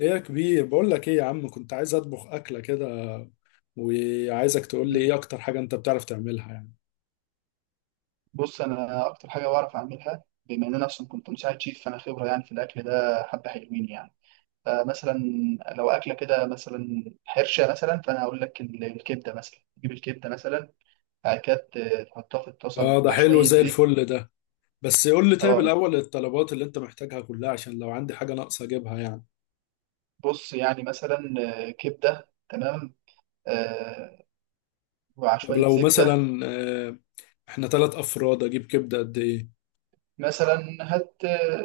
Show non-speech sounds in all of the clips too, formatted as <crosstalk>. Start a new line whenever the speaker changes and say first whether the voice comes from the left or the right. left: ايه يا كبير، بقول لك ايه يا عم، كنت عايز اطبخ اكله كده، وعايزك تقول لي
right: مم.
left: ايه اكتر حاجه انت بتعرف تعملها يعني.
right: بص، انا اكتر حاجه بعرف اعملها، بما ان انا اصلا كنت مساعد شيف، فانا خبره يعني في الاكل ده حبه، حلوين يعني. فمثلا لو اكله كده مثلا حرشه مثلا، فانا هقول لك الكبده مثلا. تجيب الكبده مثلا. بعد كده تحطها في الطاسه
left: اه، ده
right: مع
left: حلو
right: شويه
left: زي
right: زيت.
left: الفل ده. بس قول لي طيب
right: اه،
left: الاول الطلبات اللي انت محتاجها كلها، عشان لو عندي حاجه ناقصه اجيبها يعني.
right: بص يعني مثلا كبده. تمام. آه، ومع
left: طب
right: شويه
left: لو
right: زبده.
left: مثلا احنا 3 افراد، اجيب كبده قد ايه؟
right: مثلا هات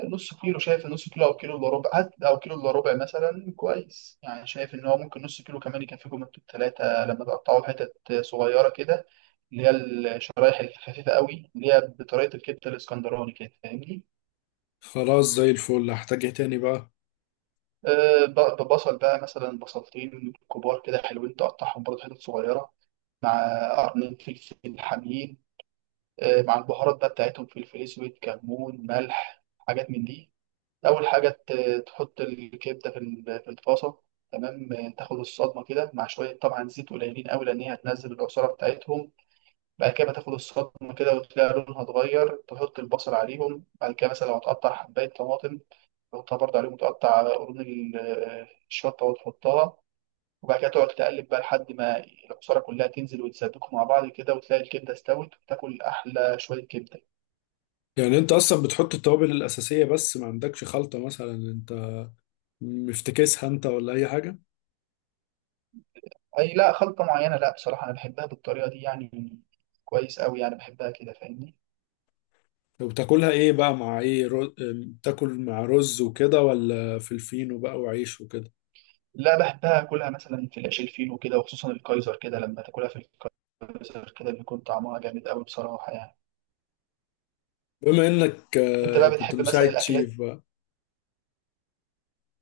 right: نص كيلو، شايف؟ نص كيلو او كيلو الا ربع. هات او كيلو الا ربع مثلا، كويس يعني. شايف ان هو ممكن نص كيلو كمان يكفيكم انتوا الثلاثه، لما تقطعوا حتت صغيره كده، اللي هي الشرايح الخفيفه قوي، اللي هي بطريقه الكبده الاسكندراني كده، فاهمني.
left: خلاص زي الفل، هحتاج ايه تاني بقى؟
right: ببصل بقى مثلا، بصلتين كبار كده حلوين، تقطعهم برضه حتت صغيره، مع قرنين فلفل حامين. مع البهارات بقى بتاعتهم، فلفل اسود، كمون، ملح، حاجات من دي. أول حاجة تحط الكبدة في الطاسة تمام. تاخد الصدمة كده مع شوية طبعا زيت قليلين أوي، لأن هي هتنزل العصارة بتاعتهم. بعد كده تاخد الصدمة كده وتلاقي لونها اتغير، تحط البصل عليهم. بعد كده مثلا لو هتقطع حباية طماطم تحطها برضه عليهم، وتقطع قرون الشطة وتحطها. وبعد كده تقعد تقلب بقى لحد ما العصارة كلها تنزل وتسبكوا مع بعض كده، وتلاقي الكبدة استوت وتاكل أحلى شوية كبدة.
left: يعني انت اصلا بتحط التوابل الاساسيه بس، ما عندكش خلطه مثلا انت مفتكسها انت، ولا اي حاجه؟
right: اي، لا خلطة معينة، لا بصراحة، انا بحبها بالطريقة دي يعني، كويس قوي يعني. بحبها كده، فاهمني.
left: طب بتاكلها ايه بقى؟ مع ايه رو... أم، تاكل، مع رز وكده، ولا فلفينو بقى وعيش وكده؟
right: لا، بحبها اكلها مثلا في العيش الفينو كده، وخصوصا الكايزر كده، لما تاكلها في الكايزر كده بيكون طعمها جامد قوي بصراحة يعني.
left: بما انك
right: انت بقى
left: كنت
right: بتحب مثلا
left: مساعد
right: الاكلات؟
left: شيف بقى.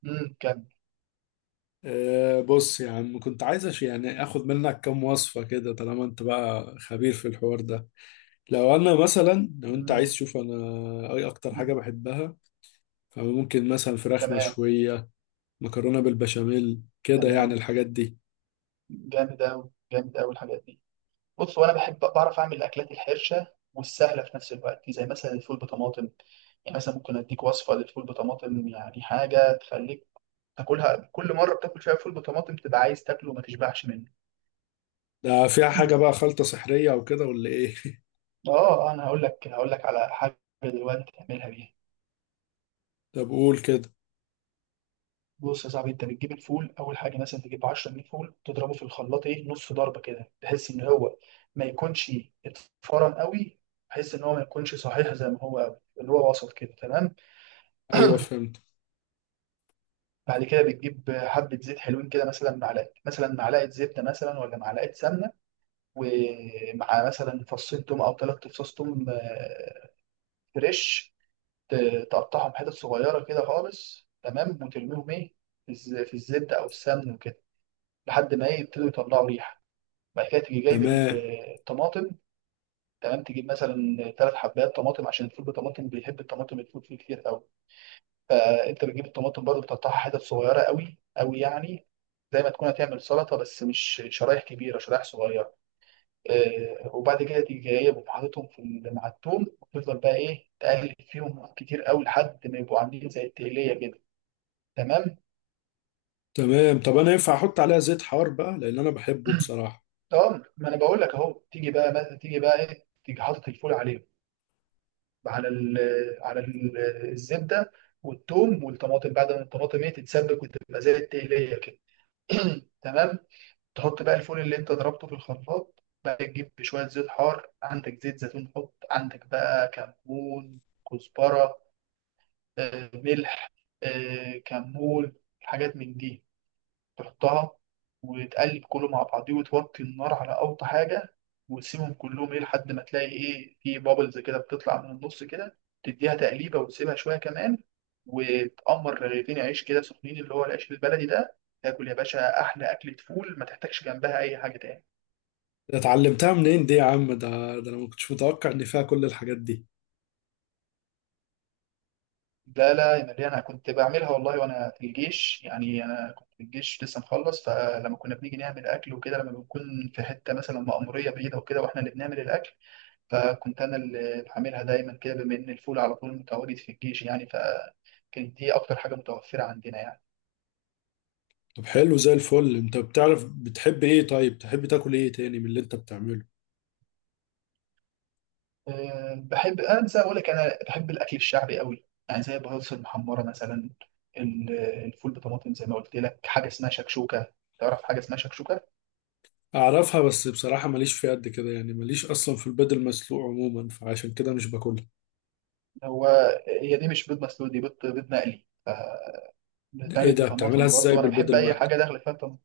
right: كم.
left: بص يا عم، كنت عايز يعني اخد منك كام وصفة كده، طالما انت بقى خبير في الحوار ده. لو انا مثلا، لو انت عايز
right: امم
left: تشوف انا اي اكتر حاجة بحبها، فممكن مثلا فراخ
right: تمام.
left: مشوية، مكرونة بالبشاميل كده، يعني
right: تمام.
left: الحاجات دي.
right: جامد قوي، جامد قوي الحاجات دي. بص، وانا بحب بعرف اعمل الاكلات الحرشة والسهلة في نفس الوقت، زي مثلا الفول بطماطم. يعني مثلا ممكن اديك وصفة للفول بطماطم، يعني حاجة تخليك تاكلها كل مره. بتاكل شويه فول بطماطم تبقى عايز تاكله وما تشبعش منه.
left: ده فيها
right: مم.
left: حاجة بقى، خلطة سحرية او كده، ولا ايه؟ <laughs>
right: اه، انا هقول لك على حاجه دلوقتي تعملها بيها.
left: طب قول كده.
right: بص يا صاحبي، انت بتجيب الفول اول حاجه. مثلا تجيب 10 جنيه فول، تضربه في الخلاط ايه نص ضربه كده، بحيث ان هو ما يكونش اتفرن قوي، بحيث ان هو ما يكونش صحيح زي ما هو قوي، اللي هو وسط كده تمام.
left: ايوه، فهمت.
right: بعد كده بتجيب حبه زيت حلوين كده، مثلا معلقه، مثلا معلقه زبده مثلا، ولا معلقه سمنه، ومع مثلا فصين توم او ثلاث فصوص توم فريش. تقطعهم حتت صغيرة كده خالص تمام، وترميهم إيه في الزبدة أو السمن وكده، لحد ما إيه يبتدوا يطلعوا ريحة. بعد كده تيجي جايب
left: تمام.
right: الطماطم. تمام. تجيب مثلا ثلاث حبات طماطم، عشان الفول بالطماطم بيحب الطماطم، الفول فيه كتير قوي. فأنت بتجيب الطماطم برضه، بتقطعها حتت صغيرة قوي قوي يعني، زي ما تكون هتعمل سلطة، بس مش شرايح كبيرة، شرايح صغيرة. وبعد كده تيجي جايبهم حاططهم مع التوم، وتفضل بقى ايه تقلب فيهم كتير قوي لحد ما يبقوا عاملين زي التقلية كده تمام.
left: تمام. طب انا ينفع احط عليها زيت حار بقى، لان انا بحبه بصراحه.
right: اه، ما انا بقول لك اهو. تيجي بقى، ما تيجي بقى ايه، تيجي حاطط الفول عليهم، على ال على ال الزبده والثوم والطماطم، بعد ما الطماطم ايه تتسبك وتبقى زي التقليه كده. <clears throat> تمام. تحط بقى الفول اللي انت ضربته في الخلاط بقى، تجيب شويه زيت حار، عندك زيت زيتون، حط عندك بقى كمون، كزبره، ملح، كمون، حاجات من دي، تحطها وتقلب كله مع بعضيه، وتوطي النار على أوطى حاجة، وتسيبهم كلهم إيه لحد ما تلاقي إيه في بابلز كده بتطلع من النص كده. تديها تقليبة وتسيبها شوية كمان، وتقمر رغيفين عيش كده سخنين، اللي هو العيش البلدي ده، تاكل يا باشا أحلى أكلة فول، ما تحتاجش جنبها أي حاجة تاني.
left: اتعلمتها منين دي يا عم؟ ده انا ما كنتش متوقع ان فيها كل الحاجات دي.
right: لا لا يا مريم، أنا كنت بعملها والله وأنا في الجيش يعني. أنا كنت في الجيش لسه مخلص، فلما كنا بنيجي نعمل أكل وكده، لما بنكون في حتة مثلا مأمورية بعيدة وكده، وإحنا اللي بنعمل الأكل، فكنت انا اللي بعملها دايما كده، بما ان الفول على طول متواجد في الجيش يعني، فكانت دي اكتر حاجه متوفره عندنا يعني.
left: طب حلو زي الفل، انت بتعرف بتحب ايه؟ طيب تحب تاكل ايه تاني من اللي انت بتعمله؟
right: بحب انسى اقول لك، انا بحب الاكل الشعبي قوي يعني، زي البطاطس المحمره مثلا، ال- الفول بطماطم زي ما قلت لك. حاجه اسمها شكشوكه. تعرف حاجه اسمها شكشوكه؟
left: اعرفها، بس بصراحه ماليش فيها قد كده يعني، ماليش اصلا في البيض المسلوق عموما، فعشان كده مش باكلها.
right: هو هي دي مش بيض مسلوق، دي بيض، بيض مقلي.
left: ايه
right: بتتعمل
left: ده؟ بتعملها
right: بطماطم
left: ازاي
right: برضو، انا
left: بالبيض
right: بحب اي
left: المقلي؟
right: حاجه داخله فيها طماطم.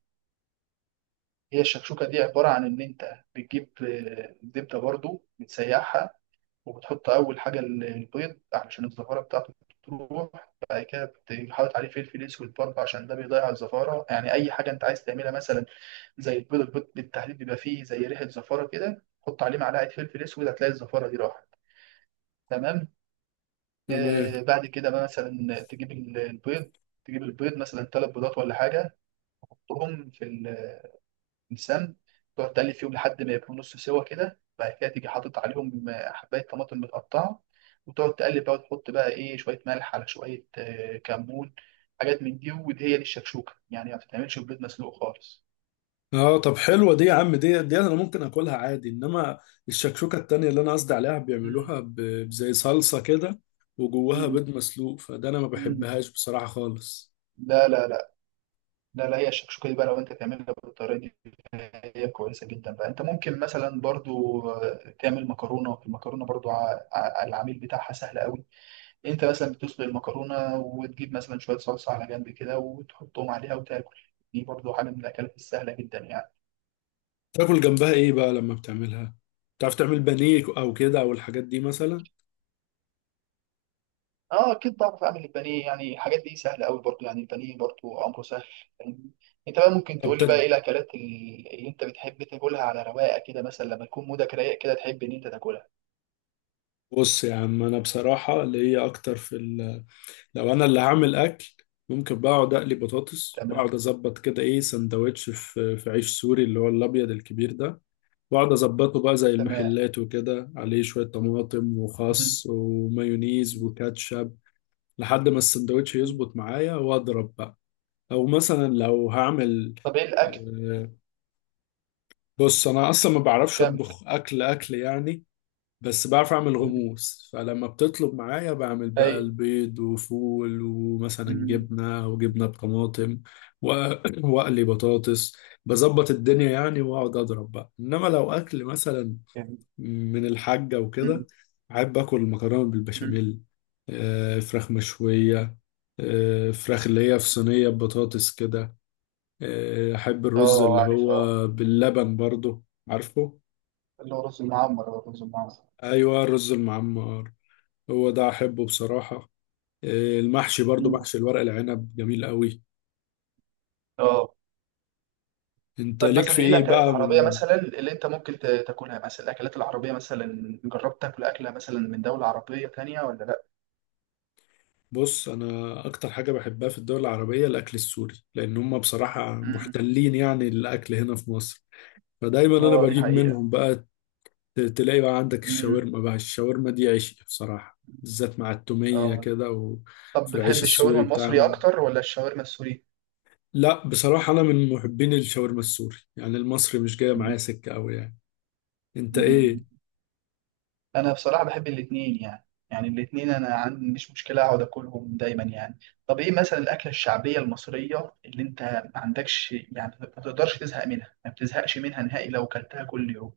right: هي الشكشوكه دي عباره عن ان انت بتجيب زبده برضو، بتسيحها، وبتحط أول حاجة البيض، عشان الزفارة بتاعته تروح. بعد كده بتحط عليه فلفل أسود برضه، عشان ده بيضيع الزفارة يعني. أي حاجة أنت عايز تعملها مثلا زي البيض، البيض بالتحديد بيبقى فيه زي ريحة زفارة كده، حط عليه معلقة فلفل أسود هتلاقي الزفارة دي راحت. تمام.
left: تمام.
right: بعد كده بقى مثلا تجيب البيض. تجيب البيض مثلا ثلاث بيضات ولا حاجة، تحطهم في لسان، تقعد تقلب فيهم لحد ما يبقوا نص سوا كده. بعد كده تيجي حاطط عليهم حبايه طماطم متقطعه، وتقعد تقلب بقى، وتحط بقى ايه شويه ملح، على شويه كمون، حاجات من دي، ودي هي دي الشكشوكه يعني، ما بتتعملش ببيض مسلوق خالص.
left: اه، طب حلوه دي يا عم، دي انا ممكن اكلها عادي، انما الشكشوكه التانية اللي انا قصدي عليها
right: مم.
left: بيعملوها بزي صلصه كده، وجواها
right: مم.
left: بيض مسلوق، فده انا ما
right: مم.
left: بحبهاش بصراحه خالص.
right: لا لا لا. لا لا، هي الشكشوكه دي بقى لو انت تعملها بالطريقه دي هي كويسه جدا. بقى انت ممكن مثلا برضو تعمل مكرونه. المكرونه برضو العميل بتاعها سهل قوي. إيه، انت مثلا بتسلق المكرونه، وتجيب مثلا شويه صلصه على جنب كده، وتحطهم عليها وتاكل. دي برضو حاجه من الاكلات السهله جدا يعني.
left: تاكل جنبها ايه بقى لما بتعملها؟ تعرف تعمل بانيه او كده، او الحاجات دي مثلا؟
right: اه اكيد بعرف اعمل البانيه، يعني الحاجات دي سهله قوي برضو يعني. البانيه برضو امره سهل، فاهمني؟ انت بقى ممكن
left: طب،
right: تقول لي بقى ايه الاكلات اللي انت بتحب تاكلها على رواقه كده، مثلا لما تكون مودك رايق كده تحب ان انت تاكلها.
left: بص يا عم، انا بصراحه اللي هي اكتر في ال... لو انا اللي هعمل اكل، ممكن بقى اقعد اقلي بطاطس،
right: تمام.
left: واقعد اظبط كده ايه سندوتش في عيش سوري، اللي هو الابيض الكبير ده، واقعد اظبطه بقى زي
right: تمام.
left: المحلات وكده، عليه شويه طماطم
right: مم.
left: وخس ومايونيز وكاتشب، لحد ما السندوتش
right: مم.
left: يظبط معايا واضرب بقى. او مثلا لو هعمل
right: طب ايه الاكل
left: آه، بص انا اصلا ما بعرفش
right: كامل.
left: اطبخ اكل اكل يعني، بس بعرف اعمل
right: مم.
left: غموس، فلما بتطلب معايا بعمل بقى
right: ايوه.
left: البيض وفول، ومثلا
right: مم.
left: جبنه وجبنه بطماطم، و- <coughs> <clears throat> واقلي بطاطس، بظبط الدنيا يعني، واقعد اضرب بقى. انما لو اكل مثلا
right: جميل.
left: من الحاجة
right: مم.
left: وكده، بحب آكل المكرونة
right: مم.
left: بالبشاميل، فراخ
right: مم.
left: مشوية، فراخ اللي هي في صينية بطاطس كده، أحب الرز
right: اه،
left: اللي
right: عارف اه.
left: هو باللبن برضو، عارفه؟
right: اللي هو رز المعمر، هو الرز المعمر.
left: أيوة، الرز المعمر، هو ده أحبه بصراحة. المحشي برضو، محشي الورق العنب جميل قوي.
right: اه،
left: أنت
right: طب
left: ليك
right: مثلا
left: في
right: ايه
left: إيه
right: الاكلات
left: بقى
right: العربيه
left: من؟
right: مثلا اللي انت ممكن تاكلها، مثلا الاكلات العربيه مثلا جربت تاكل اكله مثلا من دوله عربيه تانية ولا لا؟
left: بص، أنا أكتر حاجة بحبها في الدول العربية الأكل السوري، لأن هم بصراحة
right: امم.
left: محتلين يعني الأكل هنا في مصر، فدايما انا
right: اه دي
left: بجيب
right: حقيقه.
left: منهم بقى. تلاقي بقى عندك
right: امم.
left: الشاورما بقى، الشاورما دي عيش بصراحة، بالذات مع التومية
right: اه،
left: كده
right: طب
left: وفي العيش
right: بتحب الشاورما
left: السوري
right: المصري
left: بتاعهم.
right: اكتر ولا الشاورما السوري؟
left: لا بصراحة، انا من محبين الشاورما السوري يعني، المصري مش جاية
right: مم.
left: معايا سكة قوي يعني. انت ايه؟
right: مم. انا بصراحه بحب الاثنين يعني، يعني الاثنين انا عندي مش مشكله اقعد اكلهم دايما يعني. طب ايه مثلا الاكله الشعبيه المصريه اللي انت ما عندكش يعني، ما تقدرش تزهق منها، ما بتزهقش منها نهائي لو كلتها كل يوم؟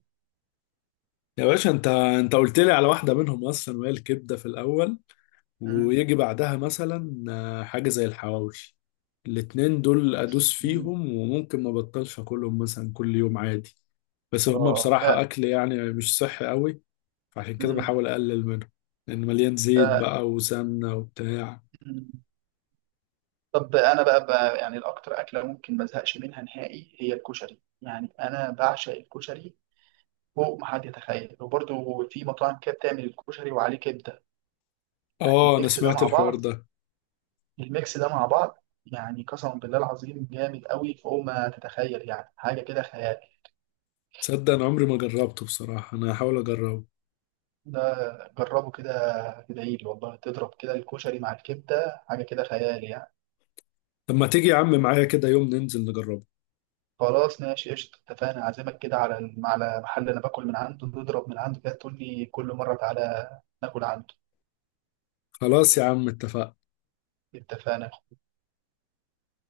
left: يا باشا، انت قلت لي على واحدة منهم اصلا، وهي الكبدة في الاول، ويجي بعدها مثلا حاجة زي الحواوشي. الاتنين دول ادوس
right: مم.
left: فيهم، وممكن ما بطلش اكلهم مثلا كل يوم عادي، بس هما
right: اه ده.
left: بصراحة أكل يعني مش صحي قوي، فعشان كده
right: مم.
left: بحاول اقلل منه، لان مليان زيت
right: ده.
left: بقى وسمنه وبتاع.
right: مم. طب انا بقى يعني الاكتر اكله ممكن ما ازهقش منها نهائي هي الكشري، يعني انا بعشق الكشري فوق ما حد يتخيل. وبرده في مطاعم كده بتعمل الكشري وعليه كبده، يعني
left: اه، انا
right: الميكس ده
left: سمعت
right: مع
left: الحوار
right: بعض.
left: ده.
right: الميكس ده مع بعض يعني قسما بالله العظيم جامد قوي فوق ما تتخيل، يعني حاجه كده خيال.
left: تصدق انا عمري ما جربته بصراحه، انا هحاول اجربه.
right: ده جربه كده، تدعيلي والله، تضرب كده الكشري مع الكبده حاجه كده خيال يعني.
left: طب ما تيجي يا عم معايا كده يوم ننزل نجربه؟
right: خلاص ماشي، قشطة، اتفقنا. أعزمك كده على محل أنا باكل من عنده، تضرب من عنده كده، تقول لي كل مرة تعالى ناكل عنده.
left: خلاص يا عم، اتفقنا.
right: اتفقنا.